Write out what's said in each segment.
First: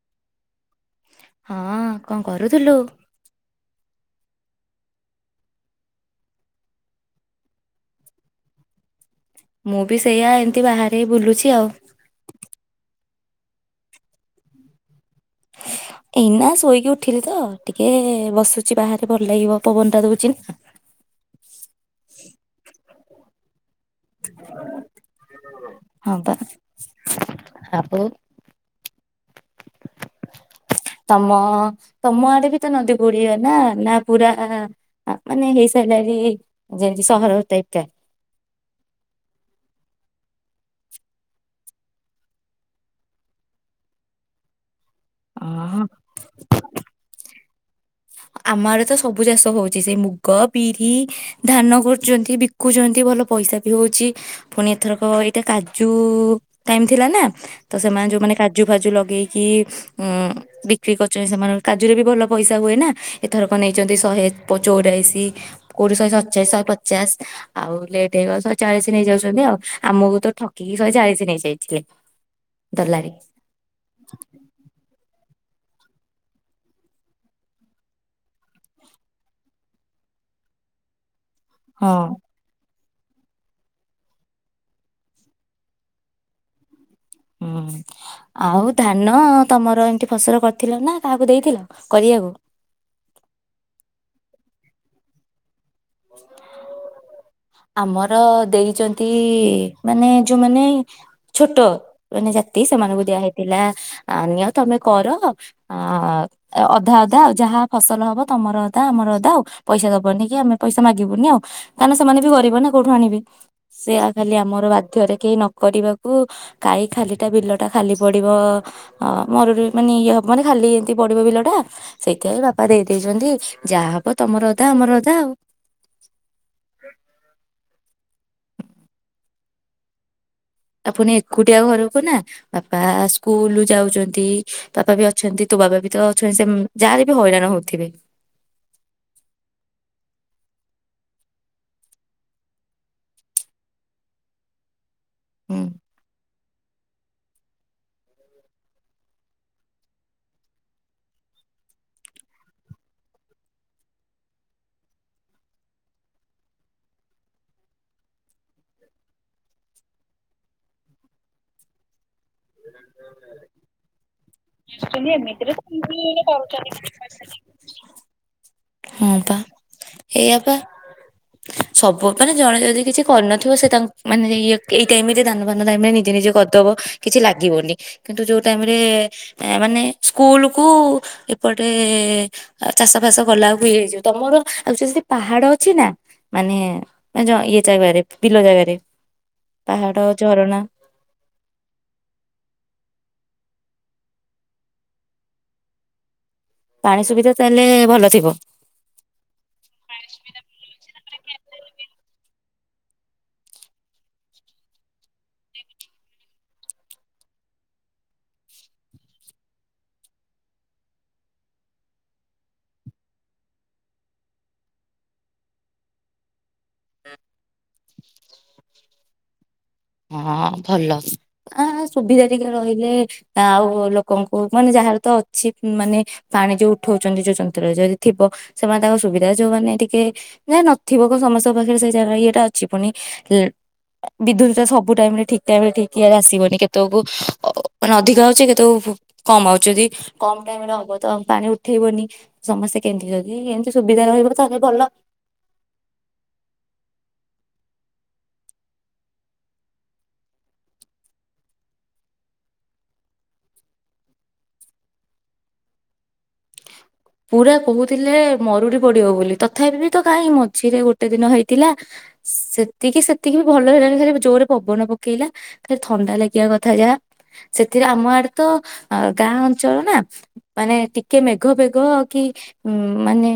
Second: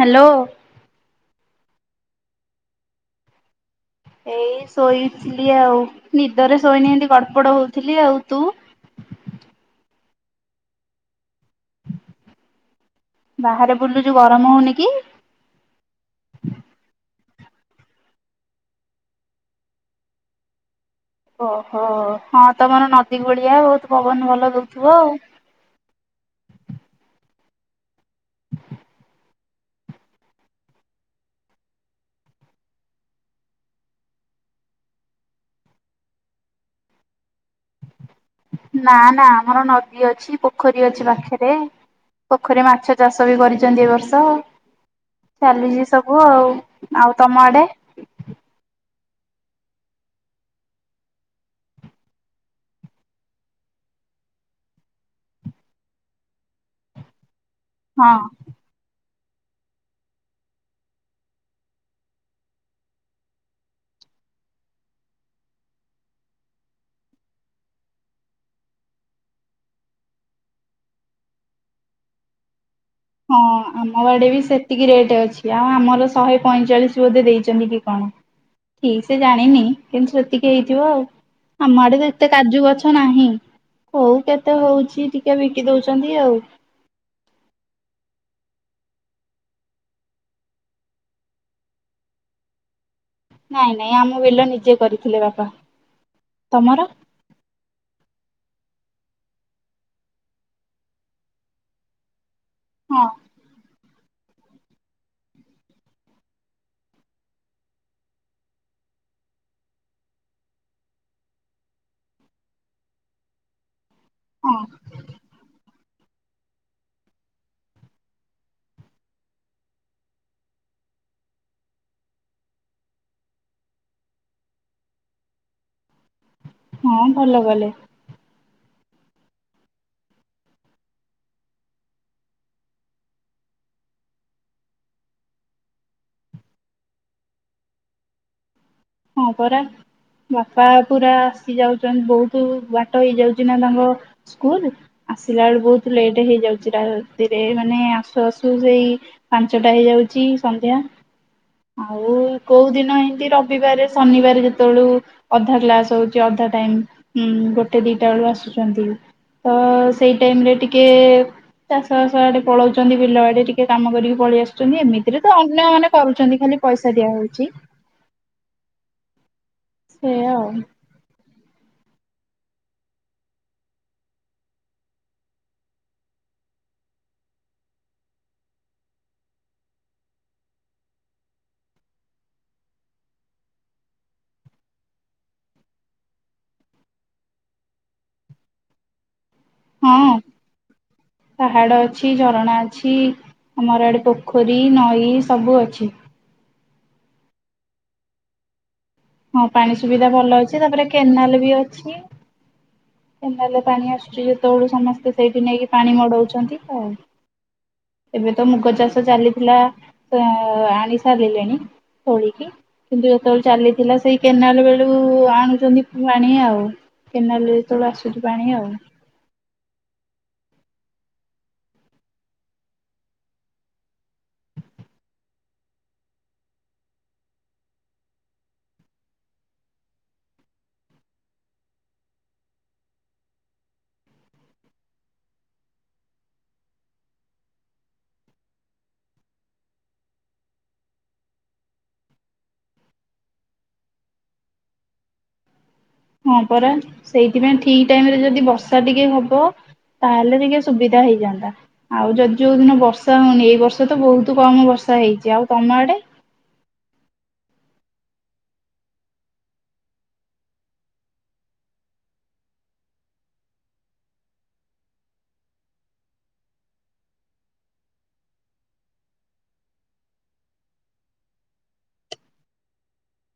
Hello ହଁଅ କଣ କରୁଥିଲୁ? ଏଇ ଶୋଇଥିଲି ଆଉ ନିଦରେ ଶୋଇନି ହେନ୍ତି ଗଡ଼ପଡ଼ ହଉଥିଲି ଆଉ ତୁ? ମୁଁ ବି ସେଇଆଏମିତି ବାହାରେ ବୁଲୁଛି ଆଉ। ବାହାରେ ବୁଲୁଚୁ ଗରମ ହଉନି କି? ଥିଲି ତ ଟିକେ ବସୁଛି ବାହାରେ ଭଲ ଲାଗିବ ପବନ ଟା ଦଉଛି ନା। ଓହୋଓ ହଁ ତମର ନ ସେଇ ଭଳିଆ ଆଉ। ପବନ ଭଲ ଦଉଥିବ ଆଉ। [unintelligible] [inaudible] ତମ ତମ ଆଡେ ବି ତ ନଦୀ ପଡିିବ ନା ନା ପୁରା ମାନେ ହେଇ ସାରିଲାଣି ଯେମିତି ସହର ଟାଇପ ଟା। ନା ନା ଆମର ନଦୀ ଅଛି ପୋଖରୀ ଅଛି ପାଖରେ ପୋଖରୀରେ ମାଛ ଚାଷ ବି କରିଛନ୍ତି ଏ ବର୍ଷ। ହଁ ଚାଲିଛି ସବୁ ଆଉ ଆଉ ତମ ଆଡେ? ଆମ ଆଡେ ତ ସବୁ ଚାଷ ହଉଛି ସେ ମୁଗ ବିରି ଧାନ କରୁଛନ୍ତି ବିକୁଛନ୍ତି ଭଲ ପଇସା ବି ହଉଛି ପୁଣି ଏଥରକ ଏଇଟା କାଜୁ ଟାଇମ ଥିଲା ନା। ତ ସେମାନେ ହଁ। ଯୋଉମାନେ କାଜୁ ଫାଜୁ ଲଗେଇ କି ଉଁ ବିକ୍ରି କରୁଛନ୍ତି ସେମାନଙ୍କ କାଜୁରେ ବି ଭଲ ପଇସା ହୁଏ ନା ଏଥରକ ନେଇଛନ୍ତି ଶହେଚଉରାଳିଶି କୋଉଠି ଶହେସତଚାଶି ଶହେପଚାଶ ଆଉ ରେଟ୍ ହେଇଗଲେ ଶହେ ଚାଳିଶି ନେଇଯାଉଛନ୍ତି ଆଉ ଆମକୁ ତ ଠକିକି ଶହେ ଚାଳିଶି ନେଇଯାଇଥିଲେ। ଦଲାରି ହଁ ଆମ ଆଡେ ବି ସେତିକି ରେଟ୍ ଅଛି। ଆଉ ଆମର ଶହେ ପଇଁଚାଳିଶ ବୋଧେ ଦେଇଛନ୍ତି କି କଣ ଠିକ ସେ ଜାଣିନି କେମିତି ସେତିକି ହେଇଥିବ ଆଉ। ହଁ ଆମଆଡେ ତ ଏତେ କାଜୁ ଗଛ। ନାହିଁ କୋଉ କେତେ ହଉଛି ଟିକେ ବିକି ଦଉଛନ୍ତି ଆଉ। ହୁଁ ଆଉ ଧାନ ତମର ଏମିତି ଫସଲ କରିଥିଲ ନା କାହାକୁ ଦେଇଥିଲ କରିବାକୁ। ନାଇଁ ନାଇଁ ଆମ ବିଲ ନିଜେ କରିଥିଲେ ବାପା। ତମର? ଆମର ଦେଇଛନ୍ତି ମାନେ ଯୋଉମାନେ ଛୋଟ ମାନେ ସେମାନଙ୍କୁ ହଁ ଦିଆ ହେଇଥିଲା ଆ ନିଅ ତମେ କର ଆ ଅଧା ଅଧା ଆଉ ଯାହା ଫସଲ ହବ ତମର ଅଧା ଆମର ଅଧା ଆଉ ପଇସା ଦବନି କି ଆମେ ପଇସା ମାଗିବୁନି ଆଉ କାରଣ ସେମାନେ ବି ଗରୀବନା କୋଉଠୁ ଆଣିବେ? ସେୟା ଖାଲି ହଁ ଆମର ବାଧ୍ୟରେ କେହି ନ କରିବାକୁ କାଇଁ ଖାଲିଟା ବିଲ ଟା ଖାଲି ପଡିବ ମରୁ ମାନେ ଇଏ ହବ ମାନେ ଖାଲି ଏମିତି ପଡିବ ବିଲ ଟା ସେଇଥିପାଇଁ ବାପା ଦେଇଦେଇଛନ୍ତି ଯାହା ହବ ତମର ଅଧା ଆମର ଅଧା ଆଉ। ହଁ ଭଲ କ। ଆପୁଣି ଏକୁଟିଆ ଘରକୁ ନା ବାପା ସ୍କୁଲ ଯାଉଛନ୍ତି ବାପା ବି ଅଛନ୍ତି ତୋ ବାବା ବି ତ ଅଛନ୍ତି ସେ ଯାହାର ବି ହଇରାଣ ହଉଥିବେ। ହଁ ପରା ବାପା ପୁରା ଆସିଯାଉଛନ୍ତି ବହୁତ ବାଟ ହେଇଯାଉଛି ନା ତାଙ୍କ ସ୍କୁଲ ଆସିଲା ହୁଁ। ବେଳେ ବହୁତ ଲେଟ୍ ହେଇଯାଉଛି ରାତିରେ ମାନେ ଆସୁ ଆସୁ ସେଇ ପାଞ୍ଚଟା ହେଇଯାଉଛି ସନ୍ଧ୍ୟା ଆଉ କୋଉ ଦିନ ଏମିତି ର ବିବାରେ ଶନିବାରେ ଯେତେବେଳୁ ଅଧା କ୍ଲାସ ହଉଛି ଅଧା ଟାଇମ ଗୋଟେ ଦିଟା ବେଳୁ ଆସୁଛନ୍ତି ତ ସେଇ ଟାଇମରେ ଟିକେ ଚାଷ ଆଡେ ପଳାଉଛନ୍ତି ବିଲ ଆଡେ ଟିକେ କାମ କରିକି ପଳେଇ ଆସୁଛନ୍ତି ଏମିତିରେ ତ ଅନ୍ୟ ମାନେ କରୁଛନ୍ତି ଖାଲି ପଇସା ଦିଆ ହଉଛି। ହଁ ବା। ସେଇଆ ଏଇଆ ଆଉ ପା। ସବୁ ମାନେ ଜଣେ ଯଦି କିଛି କରିନଥିବ ସେ ତା ମାନେ ଇ ଏଇ ଟାଇମ ରେ ଦାନବାନ ଟାଇମ ରେ ନିଜେ ନିଜେ କରିଦବ କିଛି ଲାଗିବନି କିନ୍ତୁ ଯୋଉ ଟାଇମ ରେ ମାନେ ସ୍କୁଲ କୁ ଏପଟେ ଚାଷ ଫାସ କଲା ଯିବ ତମର ଆଉ ଯେ ସେ ପାହାଡ ଅଛି ନା ମାନେ ଇଏ ଜାଗାରେ ବିଲ ଜାଗାରେ। ପାହାଡ ହଁ ଝରଣା ପାହାଡ ଅଛି ଝରଣା ଅଛି। ଆମର ଆଡେ ପୋଖରୀ ନଈ ସବୁ ଅଛି। ପାଣି ସୁବିଧା ତାହେଲେ ଭଲ ଥିବ। ହଁ ପାଣି ସୁବିଧା ଭଲ ଅଛି ତାପରେ କେନାଲ ବି ଅଛି ଏଲେ ପାଣି ଆସୁଛି ଯେତେବେଳୁ ସମସ୍ତେ ସେଇଠି ନେଇକି ପାଣି ମଡଉଛନ୍ତି ଆଉ ଏବେ ତ ମୁଗ ଚାଷ ଚାଲିଥିଲା ଆଣି ସାରିଲେଣି ତୋଳିକି କିନ୍ତୁ ଯେତେବେଳେ ଚାଲି ଥିଲା ସେଇ କେନାଲ ବେଳୁ ଆଣୁଛନ୍ତି ପାଣି ଆଉ କେନାଲ ଯେତେ ବେଳେ ଆସୁଛି। ଏଠି ପାଣି ଆଉ। ହଁ ଭଲ ଆ ସୁବିଧା ଟିକେ ରହିଲେ ଆଉ ଲୋକଙ୍କୁ ମାନେ ଯାହାର ତ ଅଛି ମାନେ ପାଣି ଯୋଉ ଉଠଉଛନ୍ତି ଯୋଉ ଯନ୍ତ୍ର ଯଦି ଥିବ ସେମାନେ ତାଙ୍କ ସୁବିଧା ଯୋଉମାନୋନ ଟିକେ ଯ ନଥିବ ସମସ୍ତଙ୍କ ପାଖରେ ସେ ଜାଗା ଇଏଟା ଅଛି ପୁଣି ବିଦ୍ୟୁତ ସବୁ ଟାଇମ ରେ ଠିକ ଟାଇମ ରେ ଠିକ ଇରେ ଆସିବନି କେତେକୁ ନଦିକା ହାଉଛି କେତେ କମାଉ ଯ କମ ଟାଇମ ରେ ହବ ତ ପାଣି ଉଠେଇବନି ସମସ୍ତେ କେମତି ଯଦି ଏମିତି ସୁବିଧା ରହିବ ତାହେଲେ ଭଲ। ହଁ ପରା ସେଇଥିପାଇଁ ଠିକ ଟାଇମ ରେ ଯଦି ବର୍ଷା ଟିକେ ହବ ତାହେଲେ ଟିକେ ସୁବିଧା ହେଇଯାନ୍ତା ଆଉ ଯଦି ଯୋଉ ଦିନ ବର୍ଷା ହଉନି ଏଇ ବର୍ଷ ତ ବହୁତ କମ ବର୍ଷା ହେଇଛି ଆଉ ତମ ଆଡେ ପୁରା କହୁଥିଲେ ମରୁଡି ପଡିବ ବୋଲି ତଥାପି ବି ତ କାହିଁ ମଝିରେ ଗୋଟେ ଦିନ ହେଇଥିଲା ସେତିକି ସେତିକି ବି ଭଲ ହେଇଗଣି ଖଲି ଯୋଉରେ ପବନ ପକେଇଲା ଖଲି ଥଣ୍ଡା ଲାଗିବା କଥା ଯାହା ସେଥିରେ ଆମ ଆଡେ ତ ଗାଁ ଅଞ୍ଚଳ ନା ମାନେ ଟିକେ ମେଘ ବେଘ ଗ କି ଉ ମାନେ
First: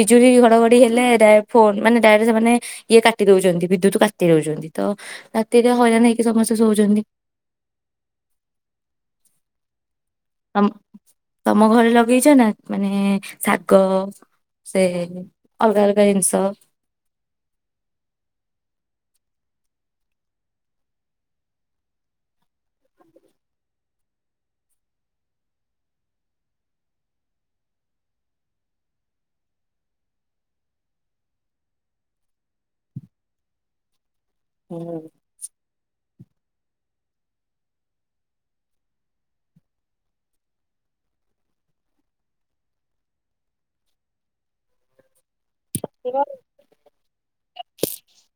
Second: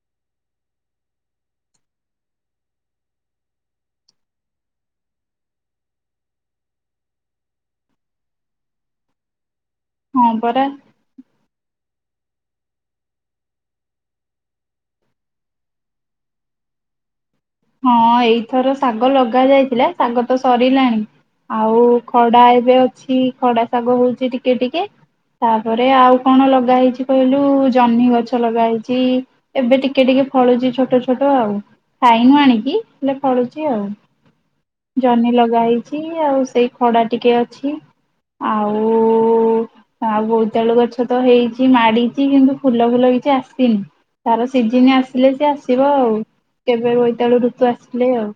ବିଜୁଳି ଘଡଘଡି ହେଲେ ଡାଇରେକ୍ଟ ଫୋନ୍ ମାନେ ଡାଇରେକ୍ଟ ସେମାନେ ଇଏ କାଟି ଦଉଛନ୍ତି ବିଦ୍ୟୁତ କାଟି ଦଉଛନ୍ତି ତ ରାତିରେ ହଇରାଣ ହେଇକି ସମସ୍ତେ ଶୋଉଛନ୍ତି। ହଁ ତ ପରା ତମ ଘରେ ଲ ଲଗେଇଛ ନା ମାନେ ଶାଗ ସେ ଅଲଗା ଅଲଗା ଜିନିଷ। ହଁ ଏଇଥର ଶାଗ ଲଗା ଯାଇଥିଲା ଶାଗ ତ ସରିଲାଣି ଆଉ ଖଡା ଏବେ ଅଛି ଖଡା ଶାଗ ହଉଛି ଟିକେ ଟିକେ ତାପରେ ଆଉ କଣ ଲଗା ହେେଇଛି କହିଲୁ ଜହ୍ନି ଗଛ ଲଗା ହେଇଛି ଏବେ ଟିକେ ଟିକେ ଫଳୁଛି ଛୋଟ ଛୋଟ ଆଉ ଖାଇ ଏଇ ନା ଆଣିକି ହେଲେ ପଳୁଛି ଆଉ। ହୁଁ ଜହ୍ନି ଲଗା ହେଇଛି। ଆଉ ସେଇ ଖଡା ଟିକେ ଅଛି ଆଉ ଆଉ ବୋଇତାଳୁ ଗଛ ତ ହେଇଛି ମାଡିଛି କିନ୍ତୁ ଫୁଲ ଫୁଲ କିଛି ଆସିନି ତାର ସିଜିନ ଆସି ଥିଲେ ସେ ଆସିବ ଆଉ କେବେ କୋଇ ବେଳୁ ଋତୁ ଆସି ଥିଲେ ଆଉ।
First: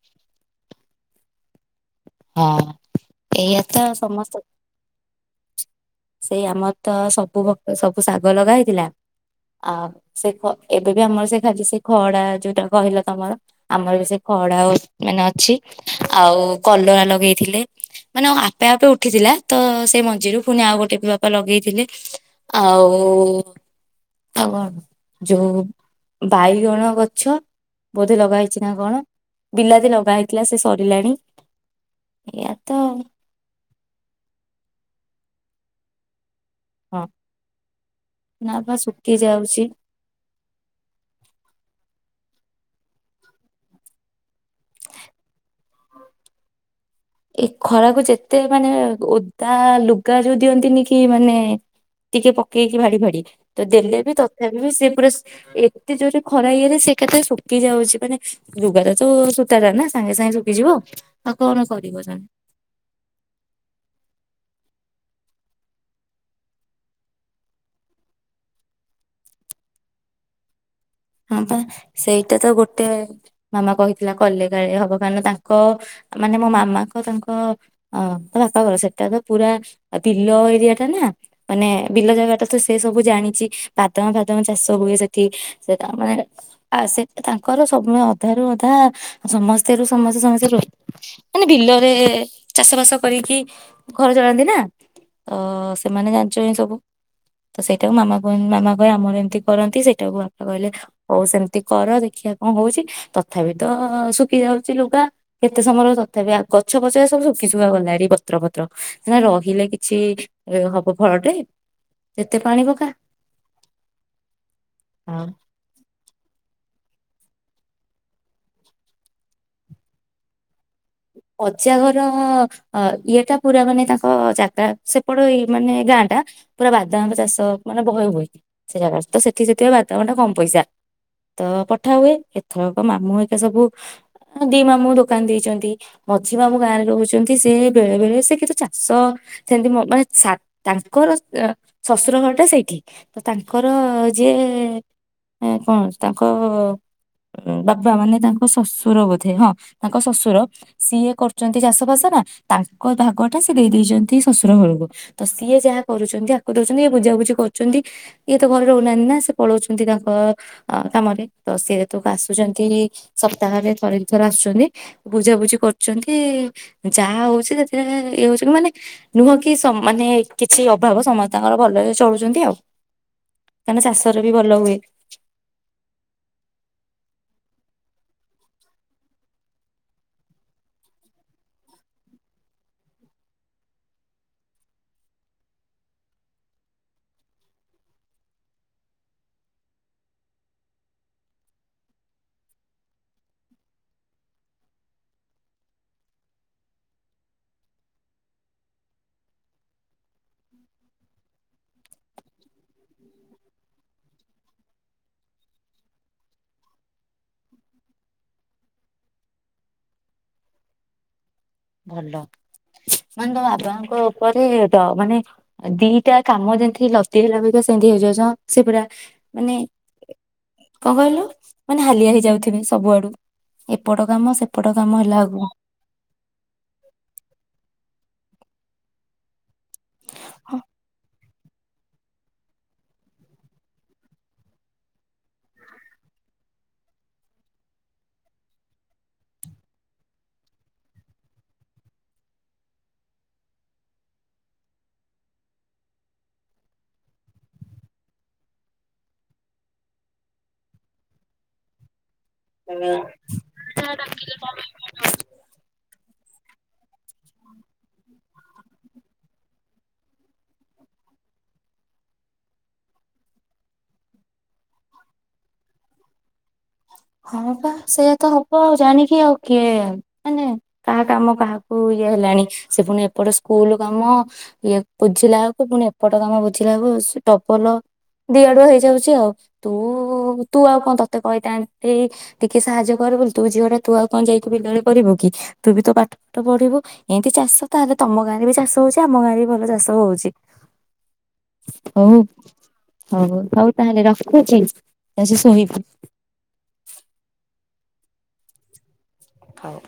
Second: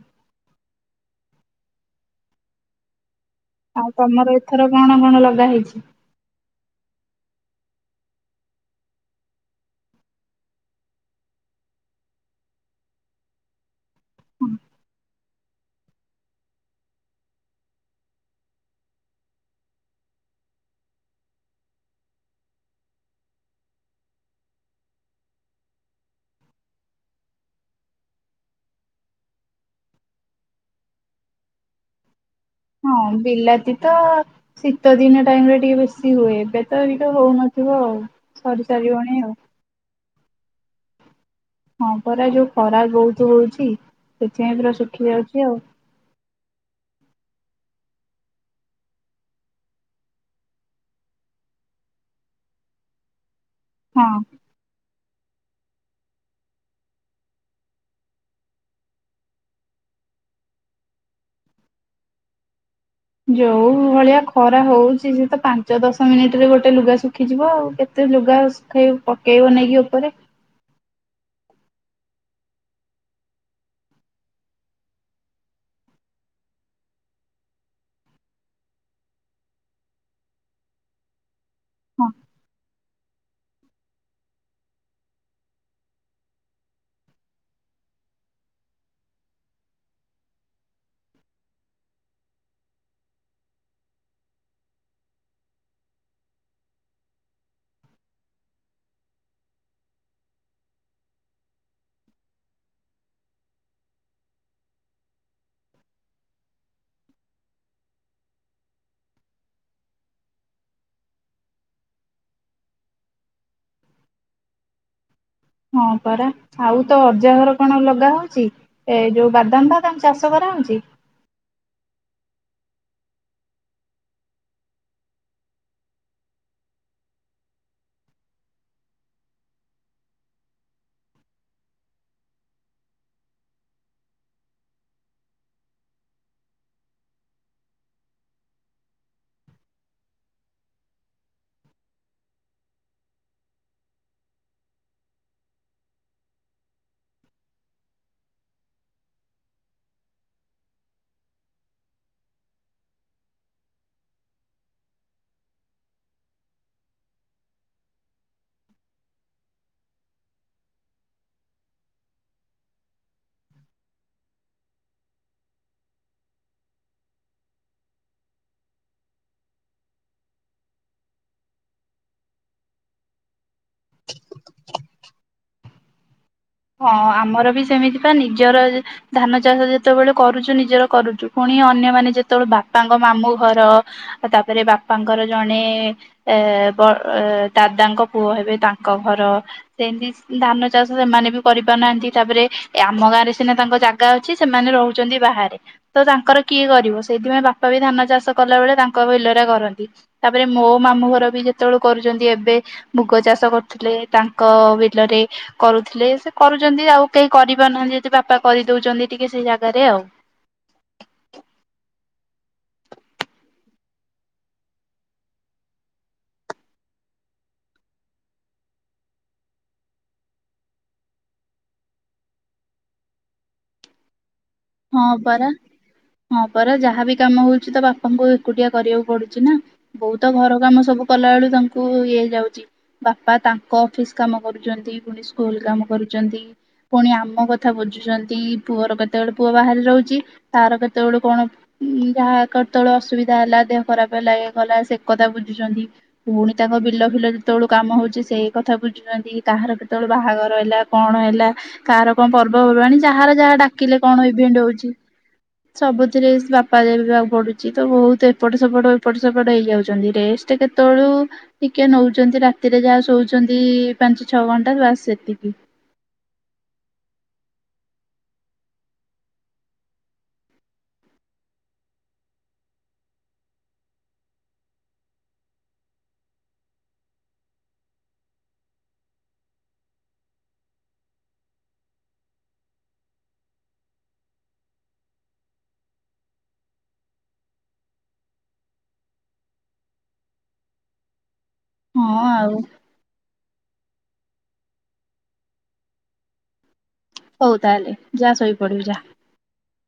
ହଁ ଏଇଆ ତ ଆଉ ତମର ସମସ୍ତ ଏଥର କଣ କଣ ଲଗ ରହିଛି। ସେଇ ଆମର ତ ସବୁ ଭ ସବୁ ଶାଗ ଲଗା ହେଇଥିଲା ଆଉ ସେ ଏବେ ବି ଆମର ସେ ଖା ସେ ଖଡା ଯୋଉଟା କହିଲା ତମର ଆମର ବି ସେ ଖଡା ଆଉ ଏନା ଅଛି ଆଉ କଲରା ଲଗେଇଥିଲେ ମାନେ ଆପେ ଆପେ ଉଠିଥିଲା ତ ସେଇ ମଞ୍ଜିରୁ ପୁଣି ଆଉ ଗୋଟେ ଟେପି ବାପା ଲଗେଇଥିଲେ ଆଉ ଆଉ କଣ ଯୋଉ ବାଇଗଣ ଗଛ ବୋଧେ ଲଗା ହେଇଛି ନା କଣ ବିଲାତି ଲଗା ହେଇଥିଲା ସେ ସରିଲାଣି। ଏଇଆ ତ ହଁ ବିଲାତି ତ ଶୀତ ଦିନ। ଟାଇମ ରେ ଟିକେ ବେଶୀ ହୁଏ। ହଁ [unintelligible] ହଉନଥିବ ଆଉ ନା ସରି ବା ଶୁଖି ସାରିବଣି ଆଉ। ଯାଉଛି। ହଁ ପରା ଯୋଉ ଖରା ବହୁତ ହଉଚି ସେଥିପାଇଁ ପୁରା ଶୁଖି ଯାଉଚି ଆଉ। ଏ ଖରାକୁ ଯେତେ ମାନେ ଓଦା ଲୁଗା ଯୋଉ ଦିଅନ୍ତିନି କି ମାନେ ଟିକେ ପକେଇକି ଭାଡି ଫାଡି। ତ ଦେଲେ ହଁ ବି ତଥାପି ବି ସେ ପୁରା ଏତେ ଜୋରେ ଖରା ଇଏରେ ସେ ଏକାଥରେ ଶୁକି ଯାଉଚି। ମାନେ ଲୁଗାଟା ତ ସୂତାଟା ନା ସାଙ୍ଗେ ସାଙ୍ଗେ ଶୁକିଯିବ ଆଉ କଣ? କରିବ [unintelligible] ଯୋଉ ଭଳିଆ ଖରା ହଉଚି ସେ ତ ପାଞ୍ଚ ଦଶ ମିନିଟ ରେ ଗୋଟେ ଲୁଗା ଶୁଖିଯିବ ଆଉ କେତେ ଲୁଗା ଶୁଖେଇ ପକେଇବ ନେଇକି ଓପରେ। ହଁ ପା ସେଇଟା ତ ଗୋଟେ ମାମା କହିଥିଲା କଲେକାଳେ ହବ କାରଣ ତାଙ୍କ ମାନେ ମୋ ମାମାଙ୍କ ତାଙ୍କ ଅ ବାପାଙ୍କର ସେଟା ତ ପୁରା ବିଲ ଏରିଆ ଟା ନା। ମାନେ ହଁ ବିଲ ଜାଗାଟା ତ ସେ ସେ ସବୁ ଜାଣିଚି ବାଦାମ ଫାଦମ ଚାଷ ହୁଏ ସେଠି। ସେ ତା ଆମେ ଆସେ ତାଙ୍କର ସବୁ ଅଧାରୁୁ ଅଧା ସମସ୍ତେ ରୁ ସମସ୍ତେ ସମସ୍ତେ ରୋ ମାନେ ବିଲରେ ଚାଷ ବାସ କରିକି ଘର ଚଳାନ୍ତି ନା ତ ସେମାନେ ଜାଣିଚନ୍ତି ସବୁ ତ ସେଇଟାକୁ ମାମା କୁଏ ମାମା କଏ ଆମର ଏମିତି କରନ୍ତି ସେଇଟାକୁ କଇଲେ ହଉ ସେମିତି କର ଦେଖିବା କଣ ହଉଚି ତଥାପି ତ ଶୁକି ଯାଉଚି ଲୁଗା କେତେ ସମୟ ର ତଥାପି ଗଛ ପଛ ରା ସବୁ ଶୁଖି ଶୁଖା ଗଲାଣି ପତ୍ର ଫତ୍ର ନା ରହିଲେ କିଛି ହବ ଫଳଟେ ଯେତେ ପାଣି ପକା। ହଁ। ହଁ ପରା ଆଉ ତ ଅଜାଘର କଣ ଲଗା ହଉଚି ଏ ଯୋଉ ବାଦାମ ଫାଦାମ ଚାଷ କରାହଉଚି। ଅଜା ଘର ଇଏ ଟା ପୁରା ମାନେ ତାଙ୍କ ଜାଗା ସେପଟ ଇ ମାନେ ଗାଁ ଟା ପୁରା ବାଦାମ ଚାଷ ମାନେ ବହେ ହୁଏ ସେ ଜାଗା ତ ସେଠି ସେଥିପାଇଁ ବାଦାମ ଟା କମ ପଇସା ତ ପଠା ହୁଏ ଏଥରକ ମାମୁଁ ହେକା ସବୁ ଦି ମାମୁଁ ଦୋକାନ ଦେଇଚନ୍ତି। ମଝି ମାମୁଁ ଗାଁରେ ରହୁଚନ୍ତି ।ସେ ବେଳେ ବେଳେ ସେ କିତୁ ଚାଷ ସେମିତି ମାନେ ତାଙ୍କର ଶଶୁର ଘରଟା ସେଇଠି ତ ତାଙ୍କର ଯିଏ କଣ ତାଙ୍କ ବାବା ମାନେ ତାଙ୍କ ଶଶୁର ବୋଧେ ହଁ ତାଙ୍କ ଶଶୁର ସିଏ କରୁଚନ୍ତି ଚାଷ ବାସ ନା ତାଙ୍କ ଭାଗ ଟା ସିଏ ଦେଇ ଦେଇ ଦେଇଚନ୍ତି ଶଶୁର ଘରକୁ ତ ସିଏ ଯାହା କରୁଚନ୍ତି ଆକୁ ଦଉଚନ୍ତି ଇଏ ବୁଝାବୁଝି କରୁଚନ୍ତି ଇଏ ତ ଘରେ ରହୁନାହାନ୍ତି ନା ସେ ପଳଉଚନ୍ତି ତାଙ୍କ କାମରେ ତ ସିଏ ଯେତୁ ଆସୁଚନ୍ତି ସପ୍ତାହରେ ଥରେ ଦି ଥର ଆସୁଚନ୍ତି ବୁଝାବୁଝି କରୁ ଚନ୍ତି ଯାହା ହଉଛି ସେଥିରେ ଇଏ ହଉଚି ମାନେ ନୁହଁ କି ସ ମାନେ କିଛି ଅଭାବ ସମସ୍ତଙ୍କର ଭଲରେ ଚଳୁଚନ୍ତି ଆଉ। ମାନେ ଚାଷରେ ବି ଭଲ ହୁଏ। ହଁ ଆମର ବି ସେମିତି ପା ନିଜର ଧାନ ଚାଷ ଯେତେବେଳେ କରୁଚୁ ନିଜର କରୁଚୁ ପୁଣି ଅନ୍ୟମାନେ ଯେତବେଳେ ବାପାଙ୍କ ମାମୁଁ ଘର ତାପରେ ବାପାଙ୍କର ଜଣେ ଏ ବ ଦାଦାଙ୍କ ପୁଅ ହେବେ ତାଙ୍କ ଘର ସେମିତି ଧାନ ଚାଷ ସେମାନେ ବି କରିପାରୁନାହାନ୍ତି ତାପରେ ଆମ ଗାଁରେ ସିନା ତାଙ୍କ ଜାଗା ଅଛି ସେମାନେ ରହୁଚନ୍ତି ବାହାରେ। ତ ତାଙ୍କର କିଏ କରିବ? ସେଇଥିପାଇଁ ବାପା ବି ଧାନ ଚାଷ କଲା ବଳେ ତାଙ୍କ ବିଲରେ କରନ୍ତି ତାପରେ ମୋ ମାମୁଁ ଘର ବି ଯେତବେଳ କରୁଚନ୍ତି ଏବେ ମୁଗ ଚାଷ କରୁଥିଲେ ତାଙ୍କ ବିଲରେ କରୁଥିଲେ। କରୁଚନ୍ତି ଆଉ କେହି କରିପାରୁନାହାନ୍ତି ଯଦି ବାପା କରିଦଉଚନ୍ତି ଟିକେ ସେଇ ଜାଗାରେ ଆଉ। ଭଲ ମାନେ ତୋ ବାବାଙ୍କ ଉପରେ ଡ ମାନେ ଦିଟା କାମ ଯେମତି ଲଦି ହେଲା ଭଳିକା ସେମତି ହେଇଯାଉଚି ସେ ପୁରା ମାନେ କଣ କଇଲୁ ମାନେ ହାଲିଆ ହେଇଯାଉଥିବେ ସବୁଆଡୁ ଏପଟ କାମ ସେ ଏପଟ କାମ ହଁ ହେଲା ପରା। [unintelligible] ହଁ ପରା ଯାହା ବିି କାମ ହଉଚି ତ ବାପାଙ୍କୁ ଏକୁଟିଆ କରିବାକୁ ପଡୁଚି ନା। ବଉ ତ ଘର କାମ ସବୁ କଲା ବେଳୁ ତାଙ୍କୁ ଇଏ ହେଇଯାଉଚି ବାପା ତାଙ୍କ ଅଫିସ କାମ କରୁଚନ୍ତି ପୁଣି ସ୍କୁଲ କାମ କରୁଚନ୍ତି ପୁଣି ଆମ କଥା ବୁଝୁଚନ୍ତି ପୁଅର କେତେବେଳେ ପୁଅ ବାହାରେ ରହୁଚି ତାର କେତେବେଳୁ କଣ ଉ ଯାହା କେତେବେଳେ ଅସୁବିଧା ହେଲା ଦେହ ଖରାପ ହେଲା ଏ କଲା ସେ କତା ବୁଝୁଚନ୍ତି ପୁଣି ତାଙ୍କ ବିଲ ଫିଲ ଯେତବେଳୁ କାମ ହଉଚି ସେଇ କଥା ବୁଝୁଚନ୍ତି କାହାର କେତବେଳେ ବାହାଘର ହେଲା କଣ ହେଲା କାହାର କଣ ପର୍ବ ହୁଁ ପର୍ବାଣି ଯାହାର ଯାହା ଡାକିଲେ କଣ ଇଭେଣ୍ଟ ହଉଚି ସବୁ ଥିରେ ବାପା ଦେଖିବାକୁ ପଡୁଚି ତ ବହୁତ ଏପଟ ସେପଟ ଏପଟ ସେପଟ ହେଇଯାଉଚନ୍ତି ରେଷ୍ଟ କେତବେଳୁ ଟିକେ ନଉଚନ୍ତି ରାତିରେ ଯାହା ଶୋଉଚନ୍ତି ପାଞ୍ଚ ଛଅ ଘଣ୍ଟା ବାସ୍ ସେତିକି। ହଁ ପା ସେଇଆା ତ ହବ ଆଉ ଜାଣିକି ଆଉ କିଏ ମାନେ କାହା କାମ କାହାକୁ ଇଏ ହେଲାଣି ସେ ପୁଣି ଏପଟ ସ୍କୁଲ କାମ ଇଏ ବୁଝିଲା ବେକୁ ପୁଣି ଏପଟ କାମ ବୁଝିଲା ବେକୁ ଟବଲ ଦିଆଡୁ ହେଇଯାଉଚି ଆଉ ତୁ ତୁ ଆଉ କଣ ତତେ କହିଥାନ୍ତି ଟିକେ ସାହାଯ୍ୟ କର ବୋଲି ତୁ ଝିଅ ଟା ତୁ ଆଉ କଣ ଯାଇକି ବିଲରେ କରିବୁ କି ତୁ ବି ତୋ ପାଠ ପାଠ ପଢିବୁ ଏମିତି ଚାଷ ତାହେଲେ ତମ ଗାଁରେ ବି ଚାଷ ହଉଚି ଆମ ଗାଁରେ ବି ଭଲ ଚାଷ ହଉଚି। ହଁ ହଉ ଆଉ ହଉ ହଉ ତାହେଲେ ରଖୁଚି ଆ ସେ ଶୋଇବୁ। ହଉ ତାହେଲେ ଯା ଶୋଇପଡିବୁ ଯା। ହଉ।